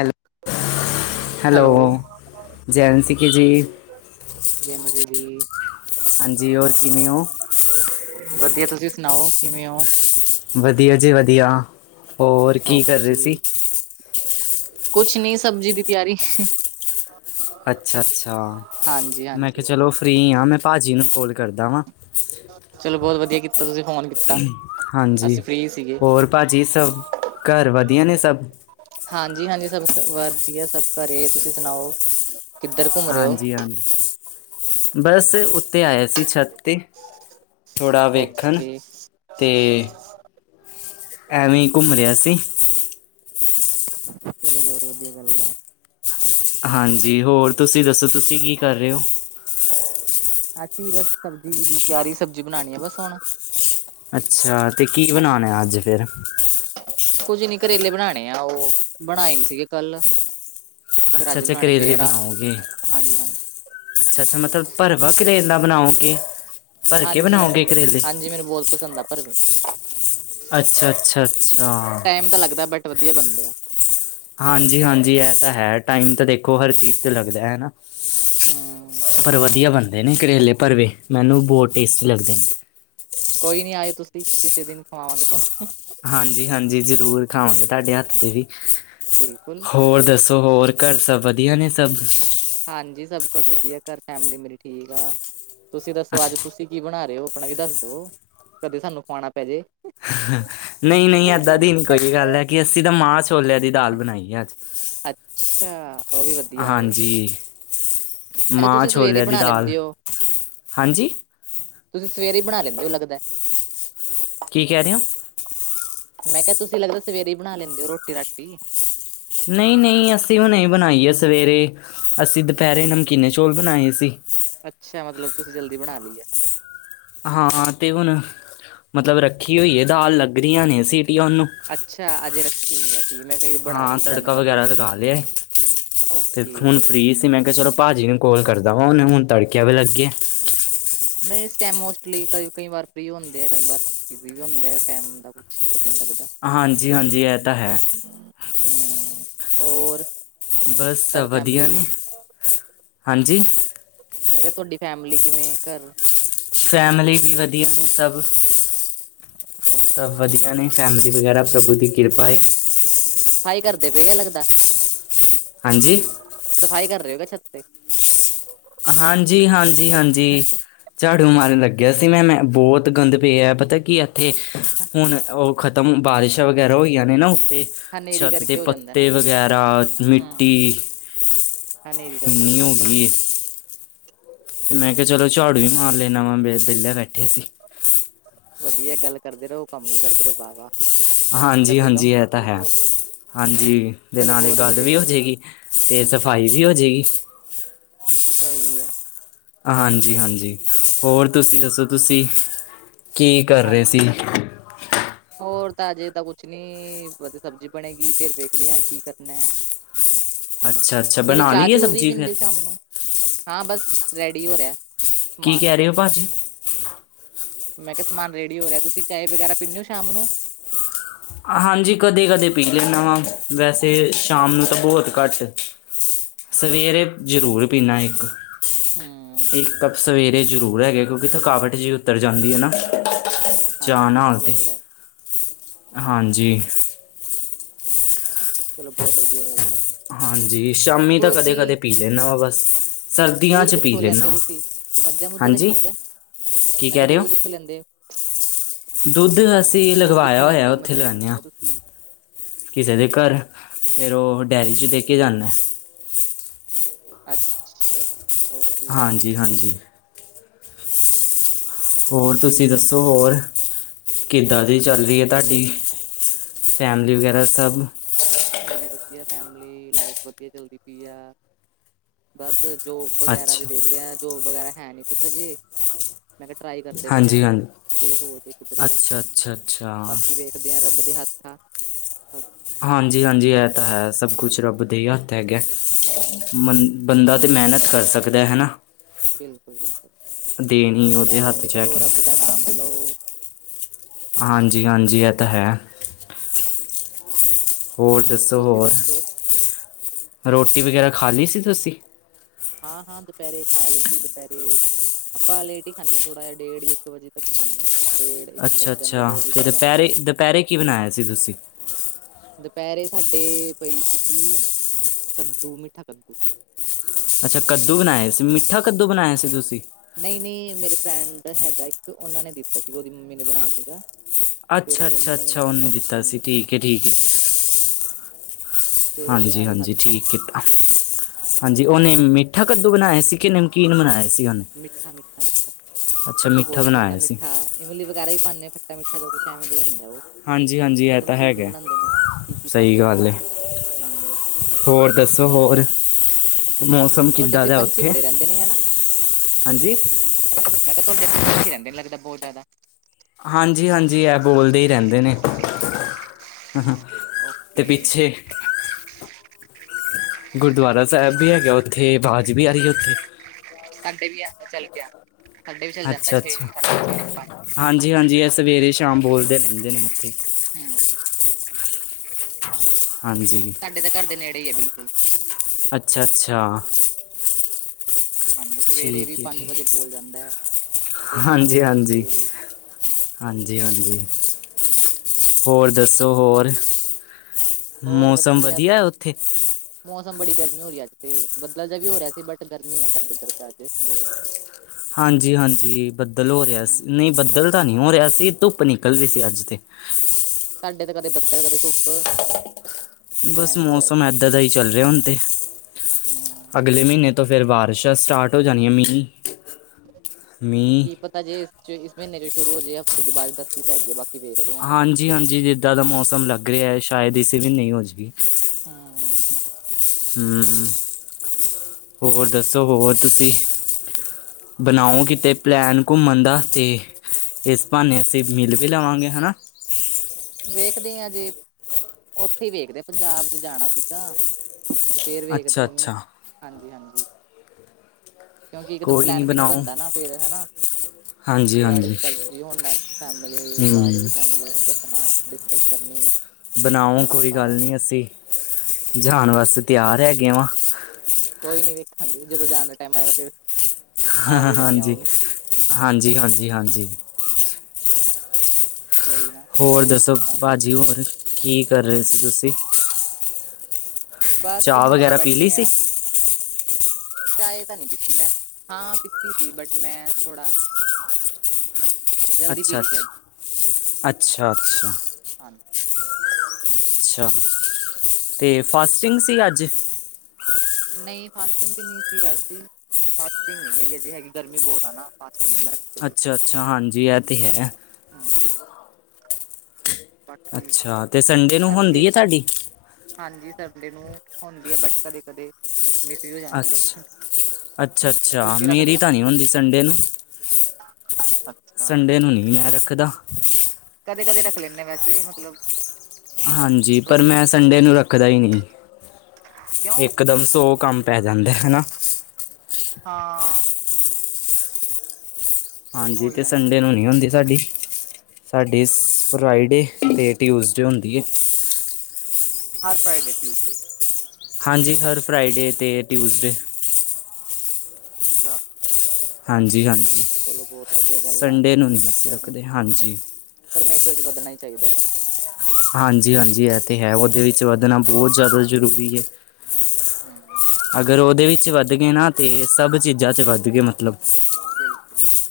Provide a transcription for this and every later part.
Hello hello. [unintelligible] Jain ਸੀਕੀ ਜੀ [unintelligible] ਹਾਂਜੀ ਹੋਰ ਕਿਵੇਂ ਹੋ ਵਧੀਆ, ਤੁਸੀਂ ਸੁਣਾਓ ਕਿਵੇਂ ਹੋ? ਵਧੀਆ ਜੀ ਵਧੀਆ। ਹੋਰ ਕੀ ਕਰ ਰਹੇ ਸੀ ਓਕੇ, ਕੁਛ ਨੀ ਸਬਜ਼ੀ ਦੀ ਤਿਆਰੀ। ਅੱਛਾ, ਅੱਛਾ ਹਾਂਜੀ ਮੈਂ ਕਿਹਾ ਹਾਂਜੀ ਚਲੋ ਫ੍ਰਰੀ ਹਾਂ ਮੈਂ ਪਾਜੀ ਨੂੰ ਕੋਲ ਕਰ ਦਾ ਵਾਂ। ਚਲੋ, ਬਹੁਤ ਵਧੀਆ ਕੀਤਾ ਤੁਸੀਂ ਫੋਨ ਕੀਤਾ ਹਾਂਜੀ, ਅਸੀਂ ਫ੍ਰਰੀ ਸੀਗੇ ਹੋਰ ਭਾਜੀ ਸਭ ਘਰ ਵਧੀਆ ਨੇ ਸਭ। ਹਾਂਜੀ, ਹਾਂਜੀ ਸਭ ਵਰਦੀਯਾਂ ਹੈ ਸਭ ਘਰੇ ਤੁਸੀਂ ਸੁਣਾਓ? ਕਿੱਧਰ ਘੁੰਮ ਰਹੇ ਹੋ ਹਾਂਜੀ-, ਹਾਂਜੀ ਬਸ ਉੱਤੇ ਆਇਆ ਸੀ। ਛੱਤ ਤੇ ਥੋੜਾ ਵੇਖਣ। ਓਕੇ ਤੇ ਐਵੇਂ ਹੀ ਘੁੰਮ ਰਿਹਾ ਸੀ। ਚਲ ਬਰ ਉਸ ਦੇਲ [unintelligible] ਹਾਂਜੀ, ਹੋਰ ਤੁਸੀਂ ਦੱਸੋ ਤੁਸੀਂ ਕੀ ਕਰ ਰਹੇ ਹੋ? ਅਸੀਂ ਬਸ ਸਬਜ਼ੀ ਦੀ ਤਿਆਰੀ, ਸਬਜ਼ੀ ਬਣਾਉਣੀ ਆ ਬਸ ਹੁਣ। ਅੱਛਾ, ਤੇ ਕੀ ਬਣਾਨਾ ਆ ਅੱਜ ਫਿਰ? ਕੁਝ ਨੀ, ਕਰੇਲੇ ਬਣਾਣੇ ਆ ਉਹ ਬਣਾਏ ਨੀ ਸੀਗੇ ਕੱਲ। ਫਿਰ ਅੱਛਾ ਅੱਜ ਅੱਛਾ ਬਣਾਉਣੇ ਕਰੇਲੇ ਪਏ ਰਾ ਬਣਾਓਗੇ ਹਾਂਜੀ ਹਾਂਜੀ ਅੱਛਾ-ਅੱਛਾ, ਮਤਲਬ ਭਰਵਾ ਕਰੇਲਾ ਬਨਾਓਗੇ? ਹਾਂਜੀ, ਮੈਨੂੰ ਹਾਂਜੀ ਮੈਨੂੰ ਬਹੁਤ ਪਸੰਦ ਆ ਭਰਵੇ। ਅੱਛਾ, ਅੱਛਾ, ਅੱਛਾ। ਟਾਈਮ ਤਾਂ ਲੱਗਦਾ, ਬਟ ਵਧੀਆ ਬਣਦੇ ਆ। ਹਾਂਜੀ-ਹਾਂਜੀ ਐ ਤਾ ਹੈ, ਟਾਈਮ ਤੇ ਦੇਖੋ ਹਰ ਚੀਜ਼ ਤੇ ਲਗਦੈ ਨਾ। ਹੂੰ, ਪਰ, ਵਧੀਆ ਬਣਦੇ ਨੇ ਕਰੇਲੇ ਭਰਵੇ, ਮੈਨੂੰ ਬਹੁਤ ਟੇਸਟੀ ਲੱਗਦੇ ਨੇ। ਕੋਈ ਨੀ, ਆਏਓ ਤੁਸੀਂ ਕਿਸੇ ਦਿਨ ਖਮਾਵਾਂਗੇ ਤੁਹਾਨੂੰ। ਹਾਂਜੀ, ਹਾਂਜੀ ਜ਼ਰੂਰ ਖਾਵਾਂਗੇ ਤੁਹਾਡੇ ਹੱਥ ਦੇ ਵੀ। ਬਿਲਕੁਲ। ਹੋਰ ਦੱਸੋ, ਹੋਰ ਘਰ ਸਭ ਵਧੀਆ ਨੇ ਸਭ। ਹਾਂਜੀ, ਸਭ ਕੁਛ ਵਧੀਆ ਘਰ ਫੈਮਲੀ ਮੇਰੀ ਠੀਕ ਆ। ਤੁਸੀਂ ਦੱਸੋ ਅੱਜ ਤੁਸੀਂ ਕੀ ਬਣਾ ਰਹੇ ਹੋ ਆਪਣਾ ਕੀ ਦੱਸ ਦੋ ਕਦੇ ਸਾਨੂੰ ਖਵਾਉਣਾ ਪੈ ਜੇ ਨਈ-ਨਈ ਏਦਾਂ ਦੀ ਨਈ ਕੋਈ ਗੱਲ ਹੈ ਕਿ ਅਸੀਂ ਤਾਂ ਮਾਂ ਛੋਲਿਆਂ ਦੀ ਦਾਲ ਬਣਾਈ ਹੈ ਅੱਜ ਅੱਛਾ ਉਹ ਵੀ ਵਧੀਆ ਏ ਹਾਂਜੀ ਅੱਛਾ ਮਾਂ ਤੁਸੀਂ ਸਵੇਰੇ ਛੋਲਿਆਂ ਦੀ ਬਣਾ ਦਾਲ ਲੈਂਦੇ ਹੋ। ਹਾਂਜੀ ਤੁਸੀਂ ਸਵੇਰੇ ਹੀ ਬਣਾ ਲੈਂਦੇ ਹੋ ਲੱਦਾ ਕੀ ਕਹਿ ਰਹੇ ਹੋ ਮੈਂ ਕਿਹਾ ਤੁਸੀਂ ਲੱਗਦਾ ਸਵੇਰੇ ਹੀ ਬਣਾ ਲੈਂਦੇ ਹੋ ਰੋਟੀ ਰਾਟੀ ਨਹੀਂ ਨਹੀਂ ਅਸੀਂ ਉਹ ਨਹੀਂ ਬਣਾਈਏ ਸਵੇਰੇ ਅਸੀਂ ਦੁਪਹਿਰੇ ਨਮਕੀਨੇ ਚੋਲ ਬਣਾਏ ਸੀ ਅੱਛਾ ਮਤਲਬ ਤੁਸੀਂ ਜਲਦੀ ਬਣਾ ਲਈਏ ਹਾਂ ਤੇ ਹੁਣ ਮਤਲਬ ਰੱਖੀ ਹੋਈ ਹੈ ਦਾਲ ਲੱਗ ਰਹੀਆਂ ਨੇ ਸੀਟੀਆਂ ਉਹਨੂੰ ਅੱਛਾ ਅਜੇ ਰੱਖੀ ਹੋਈ ਆ ਕਿ ਮੈਂ ਕਈ ਬਣਾ ਹਾਂ ਗਈ ਡਨ ਤੜਕਾ ਕਰ ਲਈ ਵਗੈਰਾ ਤਾਂ ਲਿਆ ਤੇ ਓਕੇ। ਹੁਣ ਫ੍ਰੀ ਸੀ ਮੈਂ ਕਿਹਾ ਚਲੋ ਭਾਜੀ ਨੂੰ ਕੋਲ ਕਰਦਾ ਵਾ ਉਹਨੇ ਹੁਣ ਤੜਕਿਆ ਵੀ ਲੱਗੇ ਨਈ ਇਸ ਟਾਇਮ ਮੌਸਲੀ ਕਈ ਵਾਰ ਫਰੀ ਹੁੰਦੇ ਕਈ ਵਾਰ ਬਿਜੀ ਵੀ ਹੁੰਦੇ ਹੈ ਟਾਇਮ ਦਾ ਕੁਛ ਪਤਾ ਨੀ ਲੱਗਦਾ ਹਾਂਜੀ-ਹਾਂਜੀ, ਐ ਤਾ ਹੈ ਹਮ ਹੋਰ ਬਸ ਘਰ ਵਦੀਆ ਫੈਮਲੀ ਨੇ, ਹਾਂਜੀ? ਮੈਂ ਕਿਹਾ ਤੁਹਾਡੀ ਫੈਮਿਲੀ ਕਿਵੇਂ ਘਰ ਫੈਮਲੀ ਵੀ ਵਧੀਆ ਨੇ ਸਭ ਓਕੇ, ਸਭ ਵਧੀਆ ਨੇ ਫੈਮਿਲੀ ਵਗੈਰਾ ਪ੍ਰਭੂ ਦੀ ਕਿਰਪਏ ਸਫ਼ਾਈ ਕਰਦੇ ਪਏ ਗਿਆ ਲੱਗਦਾ ਹਾਂਜੀ ਸਫ਼ਾਈ ਕਰ ਰਹੇ ਹੋ ਕਿਆ ਛੱਤ ਨੇ? ਹਾਂਜੀ ਹਾਂਜੀ ਹਾਂਜੀ ਝਾੜੂ ਮਾਰਨ ਲੱਗਿਆ ਸੀ ਮੈਂ ਮੈਂ ਬਹੁਤ ਗੰਦ ਪਿਆ ਪਤਾ ਕੀ ਇੱਥੇ ਹੁਣ ਉਹ ਖ਼ਤਮ ਬਾਰਿਸ਼ਾਂ ਵਗੈਰਾ ਹੋਈਆਂ ਨੇ ਨਾ ਉੱਤੇ ਹਨੇਰੀ ਛੱਤ ਦੇ ਕਰਕੇ ਹੋ ਜਾਂਦਾ ਨਾ ਪੱਤੇ ਵਗੈਰਾ ਮਿੱਟੀ ਹੂੰ ਹਨੇਰੀ ਕਰਕੇ ਇਨੀ ਹੋ ਗਈ। ਤੇ ਮੈਂ ਕਿਹਾ ਚਲੋ ਝਾੜੂ ਵੀ ਮਾਰ ਲਏ ਨਵਾਂ ਵਿਹਲਲੇ ਬੈਠੇ ਸੀ ਵਧੀਆ ਗੱਲ ਕਰਦੇ ਰਹੋ ਕੰਮ ਵੀ ਕਰਦੇ ਰਹੋ ਵਾਹ ਵਾਹ ਹਾਂਜੀ ਡਬਲ ਕੰਮ ਹਾਂਜੀ ਇਹ ਤਾਂ ਹੈ ਹਾਂਜੀ ਦੇ ਚਲੋ ਨਾਲ ਹੀ ਬਹੁਤ ਗੱਲ ਵਧੀਆ ਵੀ ਹੋ ਆ ਜਾਏਗੀ ਤੇ ਸਫ਼ਾਈ ਵੀ ਹੋ ਜਾਏਗੀ ਸਹੀ ਹੈ ਹਾਂਜੀ-ਹਾਂਜੀ ਹੋਰ ਤੁਸੀਂ ਦੱਸੋ ਤੁਸੀਂ ਕੀ ਕਰ ਰਹੇ ਸੀ ਹਾਂਜੀ ਹੋਰ ਤਾਂ ਅਜੇ ਤਾਂ ਕੁਛ ਨੀ ਸਬਜ਼ੀ ਬਣੇਗੀ ਫਿਰ ਵੇਖਦੇ ਹਾਂ ਕੀ ਕਰਨਾ। ਅੱਛਾ ਅੱਛਾ ਤੁਸੀਂ ਬਣਾ ਚਾਹ ਲਈਏ ਚੂ ਵੀ ਸਬਜ਼ੀ ਫਿਰ? ਪੀਂਦੇ ਹੋ ਸ਼ਾਮ ਨੂੰ ਹਾਂ ਬਸ ਰੈਡੀ ਹੋ ਰਿਹਾ। ਕੀ ਸਮਾਨ ਕਹਿ ਰਹੇ ਹੋ ਭਾਜੀ ਮੈਂ ਕਿਹਾ ਸਮਾਨ ਰੇਡੀ ਹੋ ਰਿਹਾ ਤੁਸੀਂ ਚਾਏ ਵਗੈਰਾ ਪੀਂਦੇ ਹੋ ਸ਼ਾਮ ਨੂੰ ਹਾਂਜੀ ਕਦੇ ਕਦੇ ਪੀ ਲੈਂਦਾ ਵਾ ਵੈਸੇ ਸ਼ਾਮ ਨੂੰ ਅੱਛਾ ਤਾਂ ਬਹੁਤ ਘੱਟ। ਸਵੇਰੇ ਜ਼ਰੂਰ ਪੀਨਾ ਇੱਕ ਹਮ ਇੱਕ ਕ ਸਵੇਰੇ ਜ਼ਰੂਰ ਹੈਗੇ ਕਿਉਂਕਿ ਥਕਾਵਟ ਜੇਹੀ ਉਤਰ ਜਾਂਦੀ ਹੈ ਨਾ। ਚਾਹ ਹਾਂਜੀ ਨਾਲ ਹਾਂਜੀ ਇਹ ਤੇ ਹੈ ਹਾਂਜੀ ਚਲੋ ਬਹੁਤ ਵਧੀਆ ਗੱਲ ਆ ਹਾਂਜੀ ਸ਼ਾਮੀ ਤਾਂ ਕਦੇ ਕਦੇ ਪੀ ਲੈਂਦਾ ਵਾ ਬਸ। ਸਰਦੀਆਂ ਦੂਧ 'ਚ ਪੀ ਕੀਥੋਂ ਲੈਂਦੇ ਲੈਣਾ ਤੁਸੀਂ, ਮੱਝਾਂ-ਮੁੱਝਾਂ ਹਾਂਜੀ ਰੱਖੀਆਂ ਕੇਆ ਕੀ ਮੈਂ ਕਹਿ ਕੇਆ ਰਹੇ ਹੋ ਦੂਧ ਕੀਥੋਂ ਲੈਂਦੇ ਓ? ਦੁੱਧ ਅਸੀਂ ਲਗਵਾਇਆ ਕਿੱਥੋਂ ਹੋਇਆ ਲੈਂਦੇ ਹੋ ਉੱਥੇ ਮੱਝਾਂ ਲਿਉਣੇ ਰੱਖੀਆਂ ਹਾਂ। ਕਿਆ ਤੁਸੀਂ ਕਿਸੇ ਦੇ ਘਰ ਫਿਰ ਉਹ ਡੇਅਰੀ 'ਚ ਦੇ ਕੇ ਜਾਂਦਾ। ਅੱਛਾ, ਓਕੇ। ਹਾਂਜੀ ਹਾਂਜੀ। ਹੋਰ ਤੁਸੀਂ ਦੱਸੋ ਹੋਰ ਕਿੱਦਾਂ ਦੀ ਚੱਲ ਰਹੀ ਹੈ। ਤੁਹਾਡੀ ਫੈਮਲੀ ਵਗੈਰਾ ਸਬ। ਮੇਰੀ ਵਧੀਆ, ਫੈਮਲੀ ਲਾਈਫ ਵਧੀਆ ਚੱਲਦੀ ਪਈ ਆ। ਬਸ ਜੋਬ ਵਗੈਰਾ ਦੀ ਅੱਛਾ ਦੇਖਦੇ ਹਾਂ। ਜੋਬ ਵਗ਼ੈਰਾ ਹੈ ਨੀ ਕੁੱਛ ਹਜੇ। ਮੈਂ ਕਿਹਾ ਟਰਾਈ ਕਰਦੇ ਪਏ ਹਾਂਜੀ ਹਾਂ ਹਾਂਜੀ ਜੇ ਹੋ ਜਏ ਕਿਧਰੇ ਅੱਛਾ ਅੱਛਾ ਅੱਛਾ ਬਾਕੀ ਵੇਖ। ਕਦੇਆਂ ਰੱਬ ਦੇ ਹੱਥਾਂ ਹਾਂਜੀ ਹਾਂਜੀ ਇਹ ਤਾਂ ਹੈ ਸਭ ਕੁਛ ਰੱਬ ਦੇ ਹੀ ਹੱਥ ਹੈਗਾ। ਹੂੰ ਮੰ ਬੰਦਾ ਤਾਂ ਮਿਹਨਤ ਕਰ ਸਕਦਾ ਹੈ ਨਾ। ਬਿਲਕੁਲ, ਬਿਲਕੁਲ ਦੇਣ ਹੀ ਉਹਦੇ ਮਿਹਨਤ ਹੱਥ ਵੀ 'ਚ ਕਰੋ ਹੈਗੀ ਰੱਬ ਦਾ ਨਾਮ ਵੀ ਲਓ। ਹਾਂਜੀ-ਹਾਂਜੀ ਇਹ ਤਾਂ ਹੈ। ਹੋਰ ਦੱਸੋ ਤੁਸੀਂ ਹੋਰ, ਦੱਸੋ ਰੋਟੀ ਵਗੈਰਾ ਖਾ ਲਈ ਸੀ ਤੁਸੀਂ? ਹਾਂ, ਹਾਂ ਦੁਪਹਿਰੇ ਖਾ ਲਈ ਸੀ ਦੁਪਹਿਰੇ। ਆਪਾਂ ਲੇਟ ਹੀ ਖਾਂਦੇ ਹਾਂ ਥੋੜਾ ਜਿਹਾ ਡੇਢ ਹੀ ਇੱਕ ਵਜੇ ਤੱਕ ਹੀ ਖਾਂਦੇ ਹਾਂ। ਡੇਢ ਇੱਕ ਵੱਜ ਅੱਛਾ, ਜਾਂਦਾ ਅੱਛਾ ਦੋ ਵੀ ਅਤੇ ਵੱਜ ਜਾਂਦੇ ਦੁਪਹਿਰੇ ਆ ਦੁਪਹਿਰੇ ਕੀ ਬਣਾਇਆ ਸੀ ਤੁਸੀਂ? ਦੁਪਹਿਰੇ ਸਾਡੇ ਪਈ ਸੀਗੀ ਕੱਦੂ ਮਿੱਠਾ ਕੱਦੂ। ਅੱਛਾ ਕੱਦੂ ਬਣਾਇਆ ਸੀ। ਮਿੱਠਾ ਕੱਦੂ ਬਣਾਇਆ ਸੀ ਤੁਸੀਂ? ਨਹੀਂ, ਨਹੀਂ ਮੇਰੇ ਫਰੈਂਡ ਹੈਗਾ ਇੱਕ ਉਹਨਾਂ ਨੇ ਦਿੱਤਾ ਸੀਗਾ। ਉਹਦੀ ਮੰਮੀ ਨੇ ਬਣਾਇਆ ਸੀਗਾ। ਫਿਰ ਅੱਛਾ ਅੱਛਾ ਉਹਨਾਂ ਨੇ ਅੱਛਾ ਮੈਨੂੰ ਉਹਨੇ ਦਿੱਤਾ ਸੀ ਹਾਂਜੀ ਹਾਂਜੀ ਠੀਕ ਹੈ, ਠੀਕ ਹੈ। ਫਿਰ ਉਹਦੇ ਹਾਂਜੀ, ਨਾਲ ਹੀ ਹਾਂਜੀ ਖਾਧਾ ਠੀਕ ਕੀਤਾ। ਹਾਂਜੀ ਉਹਨੇ ਮਿੱਠਾ ਕੱਦੂ ਬਣਾਇਆ ਸੀ ਕਿ ਨਮਕੀਨ? ਬਣਾਇਆ ਹਾਂ ਸੀ ਉਹਨੇ ਮਿੱਠਾ, ਮਿੱਠਾ, ਮਿੱਠਾ ਅੱਛਾ ਮੈਨੂੰ ਤਾਂ ਮਿੱਠਾ ਬਹੁਤ ਪਸੰਦ ਆ ਬਣਾਇਆ ਸੀ ਮਿੱਠਾ। ਇਮਲੀ ਵਗੈਰਾ ਵੀ ਪਾਂਦੇ ਹੋ ਖੱਟਾ ਮਿੱਠਾ ਜੋ ਕੁਛ ਐਵੇਂ ਹੀ ਹੁੰਦਾ ਉਹ। ਹਾਂਜੀ ਹਾਂਜੀ ਇਹ ੳੱਧਰ ਤਾਂ ਕੀ ਕੀ ਹੈਗਾ ਬਣਾਉਂਦੇ ਨੇ ਕੀ ਕੀ ਸਹੀ ਪਾਉਦੇ ਨੇ ਗੱਲ ਵਿੱਚ? ਹੈ ਹੋਰ ਦੱਸੋ ਹੋਰ? ਮੌਸਮ ਤੁਹਾਡੇ ਕਿੱਦਾਂ ਤੇ ਦਾ ਪੰਛੀ ਉੱਥੇ, ਬੜੇ ਰਹਿੰਦੇ ਨੇ ਹਨਾ ਹਾਂਜੀ? ਮੈਂ ਕਿਹਾ ਤੁਹਾਡੇ ਇੱਥੇ ਪੰਛੀ ਰਹਿੰਦੇ ਲੱਗਦਾ ਬਹੁਤ ਜ਼ਿਆਦਾ। ਹਾਂਜੀ-ਹਾਂਜੀ ਐ ਬੋਲ ਦੇ ਈ ਰੈਂਦੇ ਨੇ। ਹਾਂ ਤੇ ਓਕੇ ਪਿੱਛੇ। ਗੁਰਦੁਆਰਾ ਸਾਹਿਬ ਵੀ ਹੈਗਾ ਉੱਥੇ ਵਾਜ ਵੀ ਆ ਰਹੀ ਹੈ ਉੱਥੇ। ਤੁਹਾਡੇ ਵੀ ਆ ਚਲ ਪਿਆ। ਅੱਛਾ, ਅੱਛਾ ਪੰਜ ਹਾਂਜੀ ਹਾਂਜੀ ਇਹ ਸਵੇਰੇ ਸ਼ਾਮ ਬੋਲਦੇ ਰਹਿੰਦੇ ਨੇ ਇੱਥੇ। ਹਮ ਹਾਂਜੀ। ਸਾਡੇ ਤਾਂ ਘਰ ਦੇ ਨੇੜੇ ਹੀ ਹੈ ਬਿਲਕੁਲ। ਅੱਛਾ ਅੱਛਾ। ਹਾਂਜੀ ਸਵੇਰੇ ਵੀ ਠੀਕ ਹੈ ਪੰਜ ਠੀਕ ਵਜੇ ਬੋਲ ਜਾਂਦਾ ਹੈ ਤੇ ਸ਼ਾਮ ਹਾਂਜੀ ਨੂੰ ਵੀ ਹਾਂਜੀ ਛੇ। ਹਾਂਜੀ, ਹਾਂਜੀ। ਹੋਰ ਦੱਸੋ ਹੋਰ, ਹੋਰ ਮੌਸਮ ਤੁਸ- ਵਧੀਆ ਉੱਥੇ? ਮੌਸਮ ਬੜੀ ਗਰਮੀ ਹੋ ਰਹੀ ਹੈ ਅੱਜ ਤੇ ਬਦਲਾ ਜਿਹਾ ਹੋ ਰਿਹਾ ਸੀ ਬਟ ਗਰਮੀ ਹੈ ਸਾਡੇ ਇੱਧਰ ਤਾਂ ਅੱਜ ਬਹੁਤ। ਹਾਂਜੀ ਹਾਂਜੀ ਬੱਦਲ ਹੋ ਰਿਹਾ ਸੀ। ਹੂੰ, ਨਹੀਂ ਬੱਦਲ ਤਾਂ ਨਹੀਂ ਹੋ ਰਿਹਾ ਸੀ। ਧੁੱਪ ਨਿਕਲ ਰਹੀ ਸੀ ਅੱਜ ਤੇ। ਸਾਡੇ ਤੇ ਕਦੇ ਬੱਦਲ ਕਦੇ ਧੁੱਪ। ਬਸ ਐਵੇਂ ਦਾ ਹੋਇਆ ਮੌਸਮ ਸੀਗਾ। ਇੱਦਾਂ ਦਾ ਹੀ ਚੱਲ ਰਿਹਾ ਹੁਣ ਤੇ ਹੂੰ, ਅਗਲੇ ਮਹੀਨੇ। ਤਾਂ ਫੇਰ ਬਾਰਿਸ਼ਾਂ ਸਟਾਰਟ ਹੋ ਜਾਣੀਆਂ ਮੀਂਹ। ਤਾਂ ਜੇ ਇਸ ਚ ਇਸ ਮਹੀਨੇ ਚੋਂ ਸ਼ੁਰੂ ਹੋ ਜੇ ਹਫ਼ਤੇ ਦੀ ਬਾਰਿਸ਼ ਦੱਸੀ ਤਾਂ ਹੈਗੀ ਆ ਬਾਕੀ ਵੇਖਦੇ ਹਾਂ। ਹਾਂਜੀ ਹਾਂਜੀ ਜੇ। ਜਿਆਦਾ ਮੌਸਮ ਲੱਗ ਰਿਹਾ ਹੈ ਸ਼ਾਇਦ ਇਸੇ ਵੀ ਮਹੀਨੇ ਹੀ ਹੋ ਜਾਏ। ਹਮ। ਹਮ, ਹੋਰ ਦੱਸੋ, ਹੋਰ ਤੁਸੀਂ? ਬਣਾਓ ਕਿਤੇ ਪਲੈਨ ਘੁੰਮਣ ਦਾ ਤੇ। ਇਸ ਬਹਾਨੇ ਅਸੀਂ ਮਿੱਲ ਵੀ ਲਵਾਂਗੇ। ਹੈਨਾ ਵੇਖਦੇ ਆਂ ਜੇ ਉੱਥੇ ਵੇਖਦੇ ਆਂ, ਪੰਜਾਬ ਚ ਜਾਣਾ ਸੀਗਾ। ਫੇਰ ਵੇਖਦੇ ਅੱਛਾ ਆਂ, ਅੱਛਾ ਹਾਂਜੀ- ਹਾਂਜੀ। ਕਿਉਂਕਿ ਇੱਕਦਮ ਕੋਈ ਪਲੈਨ ਨਹੀਂ ਵੀ ਨੀ ਬਣਾਓ ਬਣਦਾ ਨਾ, ਫੇਰ ਹਨਾ। ਹਾਂਜੀ ਥੋੜਾ ਹਾਂਜੀ ਡਿਸਕਸ ਵੀ ਹੁੰਦਾ ਫੈਮਿਲੀ ਬਾਰੇ, ਹੂੰ, ਫੈਮਲੀ ਨੂੰ ਹਨਾ ਡਿਸਕਸ ਕਰਨੀ। ਬਣਾਓ ਆਪਣਾ ਕੋਈ ਗੱਲ ਸਾਰਾ ਨੀ, ਅਸੀਂ ਜਾਣ ਵਾਸਤੇ ਤਿਆਰ ਹੈਗੇ ਵਾਂ। [unintelligible] ਕੋਈ ਨੀ ਵੇਖਾਂਗੇ, ਜਦੋਂ ਜਾਣ ਦਾ ਟਾਈਮ ਆਏਗਾ ਫਿਰ। ਆਓਗੇ ਕਿ ਨਹੀਂ ਆਓਗੇ ਹਾਂਜੀ-ਹਾਂਜੀ -ਹਾਂਜੀ- ਹਾਂਜੀ। ਕੋਈ ਨਾ ਹੋਰ ਜ਼ਰੂਰ ਦੱਸੋ, ਦੱਸਾਂਗੇ ਭਾਜੀ ਜੀ ਹੋਰ ਕੀ ਕਰ ਰਹੇ ਸੀ ਤੁਸੀਂ। ਬਸ ਚਾਹ ਹੁਣ ਤਾਂ ਵਗੈਰਾ ਪੀ ਲਈ ਬੈਠੇ ਸੀ? ਆ। ਚਾਏ ਤਾਂ ਨੀ ਪੀਤੀ ਮੈਂ, ਹਾਂ ਪੀਤੀ ਸੀ, ਬਟ ਮੈਂ ਥੋੜਾ ਜਲਦੀ ਪੀ ਅੱਛਾ- ਲਈ ਸੀ ਅੱਜ ਅੱਛਾ- ਅੱਛਾ- ਅੱਛਾ ਹਾਂਜੀ, ਹਾਂ। ਅੱਛਾ, ਤੇ ਫਾਸਟਿੰਗ ਸੀ ਅੱਜ। ਨਹੀਂ ਫਾਸਟਿੰਗ ਤਾਂ ਨਹੀਂ ਸੀ, ਰਾਤੀ ਫਾਸਟਿੰਗ ਨਹੀਂ ਮੇਰੀ ਅਜੇ ਹੈਗੀ, ਗਰਮੀ ਬਹੁਤ ਆ ਨਾ ਫਾਸ ਅੱਛਾ-ਅੱਛਾ, ਹਾਂਜੀ ਇਹ ਤੇ ਹੈ। [inaudible] ਬਾਕੀ ਅੱਛਾ, ਤੇ ਸੰਡੇ ਨੂੰ ਸਰਦੀ ਹੁੰਦੀ ਐ ਚ ਤੁਹਾਡੀ। ਹਾਂਜੀ, ਸੰਡੇ ਨੂੰ ਹੁੰਦੀ ਐ, ਬਟ ਕਦੇ-ਕਦੇ। ਅ ਅੱਛਾ-ਅੱਛਾ, ਤੁਸੀਂ ਰੱਖਦੇ ਮੇਰੀ ਹੋ ਤਾਂ ਨਹੀਂ ਹੁੰਦੀ ਸੰਡੇ ਨੂੰ। ਅੱਛਾ ਸੰਡੇ ਨੂੰ ਨਹੀਂ ਮੈਂ ਰੱਖਦਾ। ਕਦੇ-ਕਦੇ ਰੱਖ ਲੈਂਨੇ ਆ ਵੈਸੇ ਮਤਲਬ ਹਾਂਜੀ ਪਰ ਮੈਂ ਸੰਡੇ ਹਾਂਜੀ ਨੂੰ ਰੱਖਦਾ ਈ ਨੀ। ਕਿਉਂ ਇਕਦਮ ਸੌ ਕੰਮ ਪੈ ਜਾਂਦੇ ਹੈਨਾ। ਹਾਂ ਹਾਂਜੀ ਹੋ ਹੀ ਤੇ ਜਾਂਦਾ ਹੈ ਸੰਡੇ ਨੂੰ ਹੁੰ ਸਾਡੀ, ਸਾਡੀ ਫਰਾਈਡੇ ਤੇ ਟਿਊਜ਼ਡੇ ਹੁੰਦੀ ਏ। ਹਰ ਫ੍ਰਾਈਡੇ ਟਿਊਸਡੇ। ਹਾਂਜੀ ਹਰ ਫਰਾਈਡੇ ਅਤੇ ਟਿਊਜ਼ਡੇ। ਅੱਛਾ, ਹਾਂਜੀ-ਹਾਂਜੀ ਚਲੋ ਬਹੁਤ ਵਧੀਆ ਗੱਲ ਆ ਸੰਡੇ ਨੂੰ ਨੀ ਅਸੀਂ ਰੱਖਦੇ ਹਾਂਜੀ। ਪਰਮੇਸ਼ਵੁਰ ਚ ਵਧਣਾ ਈ ਚਾਈਦਾ ਐ। ਹਾਂਜੀ-ਹਾਂਜੀ ਐ ਤੇ ਹੈ ਓਦੇ ਵਿੱਚ ਵੱਧਣਾ ਬੌ ਜ਼ਿਆਦਾ ਜ਼ਰੂਰੀ ਏ। ਹੂੰ ਅਗਰ ਉਦੇ ਵਿੱਚ ਵੱਧ ਗਏ ਨਾ ਤੇ ਸਬ ਚੀਜ਼ਾਂ ਚ ਵੱਧ ਗਏ ਮਤਲਬ ਬਿਲਕੁਲ-ਬਿਲਕੁਲ।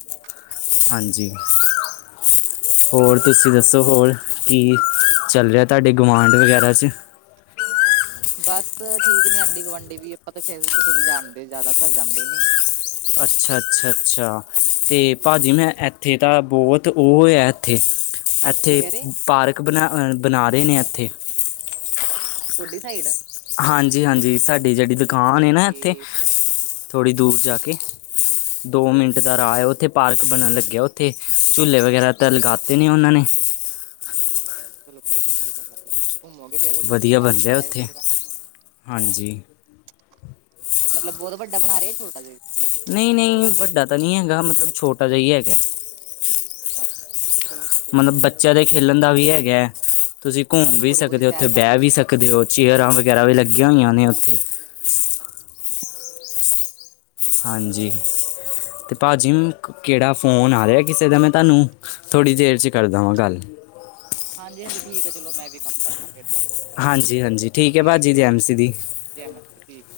ਹਾਂਜੀ। ਹੋਰ ਤੁਸੀਂ ਦੱਸੋ ਹੋਰ ਕੀ ਚੱਲ ਰਿਆ ਤੁਹਾਡੇ ਗੁਵਾਂਢ ਵਗੈਰਾ ਚ? ਬਸ ਠੀਕ ਨੀਅ ਆਂਢੀ- ਗੁਆਂਢੀ ਵੀ ਆਪਾਂ ਤਾਂ ਕਿਸੇ ਕਿਸੇ ਦੇ ਜਾਣਦੇ ਜ਼ਿਆਦਾ ਘਰ ਜਾਂਦੇ। ਅੱਛਾ-ਅੱਛਾ-ਅੱਛਾ ਤੇ ਹਾਂਜੀ ਭਾਜੀ ਮੈਂ ਇੱਥੇ ਤਾਂ ਬੋਹਤ ਓ ਐ ਇੱਥੇ, ਕੀ ਇੱਥੇ ਕਹਿ ਰਹੇ ਪਾਰਕ ਬਣਾ ਬਣਾ ਰਹੇ ਨੇ ਇੱਥੇ ਤੁਹਾਡੀ ਸਾਈਡ ਹਾਂਜੀ-ਹਾਂਜੀ ਸਾਡੀ ਜੇੜੀ ਦੁਕਾਨ ਏ ਨਾ ਓਕੇ ਇੱਥੇ ਥੋੜ੍ਹੀ ਦੂਰ ਜਾ ਕੇ [unintelligible] ਦੋ ਮਿੰਟ ਦਾ ਰਾ ਏ ਉੱਥੇ ਪਾਰਕ ਬਣਨ ਲੱਗਿਆ ਉੱਥੇ ਝੂਲੇ ਵਗੈਰਾ ਤਾਂ ਅੱਛਾ ਲਗਾਤੇ ਨੇ ਉਨਾਂ ਨੇ ਚਲੋ ਬੋਹਤ ਵਧੀਆ ਗੱਲ ਆ ਫਿਰ ਘੁੰਮੋਗੇ ਫਿਰ ਤੁਸੀਂ ਵਧੀਆ ਬਣ ਤੁਹਾਨੂੰ ਰਿਹਾ ਬੁਲਾਇਓ ਉੱਥੇ ਫੇਰ ਤਾ ਹਾਂਜੀ। ਮਤਲ ਬਹੁ ਵੱਡਾ ਬਣਾ ਰਿਏ ਛੋਟਾ ਜੇਆ? ਨਈ-ਨਈ ਵੱਡਾ ਤਾਂ ਨਈ ਹੈਗਾ ਮਤਲਬ ਛੋਟਾ ਜੇਹਾ ਈ ਹੈਗਾ। ਅੱਛਾ ਚਲੋ। ਫਿਰ ਤਾਂ ਮਤਲਬ ਬਹੁਤ ਬੱਚੇਆਂ ਦੇ ਵਧੀਆ ਖੇਲਣ ਦਾ ਵੀ ਹੈਗਾ, ਤੁਸੀਂ ਘੁੰਮ ਮਤਲਬ ਵੀ ਥੋੜ੍ਹੀ ਬਹੁਤੀ ਸਕਦੇ ਓ ਓਥੇ ਸੈਰ ਕਰ ਬੇਅ ਵੀ ਹਾਂ ਸਕਦੇ ਉੱਥੇ ਓ। ਚੇਅਰਾਂ ਵਗੈਰਾ ਵੀ ਲੱਗੀਆਂ ਹੋਈਆਂ ਨੇ ਉੱਥੇ। ਹਾਂਜੀ। ਤੇ ਭਾਜੀ ਕਿਹੜਾ ਫੋਨ ਆ ਰਿਆ ਕਿਸੇ ਦਾ ਮੈਂ ਤੁਹਾਨੂੰ ਥੋੜ੍ਹੀ ਦੇਰ ਚ ਕਰਦਾ ਵਾਂ ਗੱਲ। ਹਾਂਜੀ, ਹਾਂਜੀ ਠੀਕ ਹੈ ਚਲੋ, ਮੈਂ ਵੀ ਕੰਮ ਕਰਦਾ ਫਿਰ ਤਾਂ ਹਾਂਜੀ-ਹਾਂਜੀ ਠੀਕ ਐ ਭਾਜੀ ਜੀ ਐਮ ਸੀ ਦੀ। [inaudible]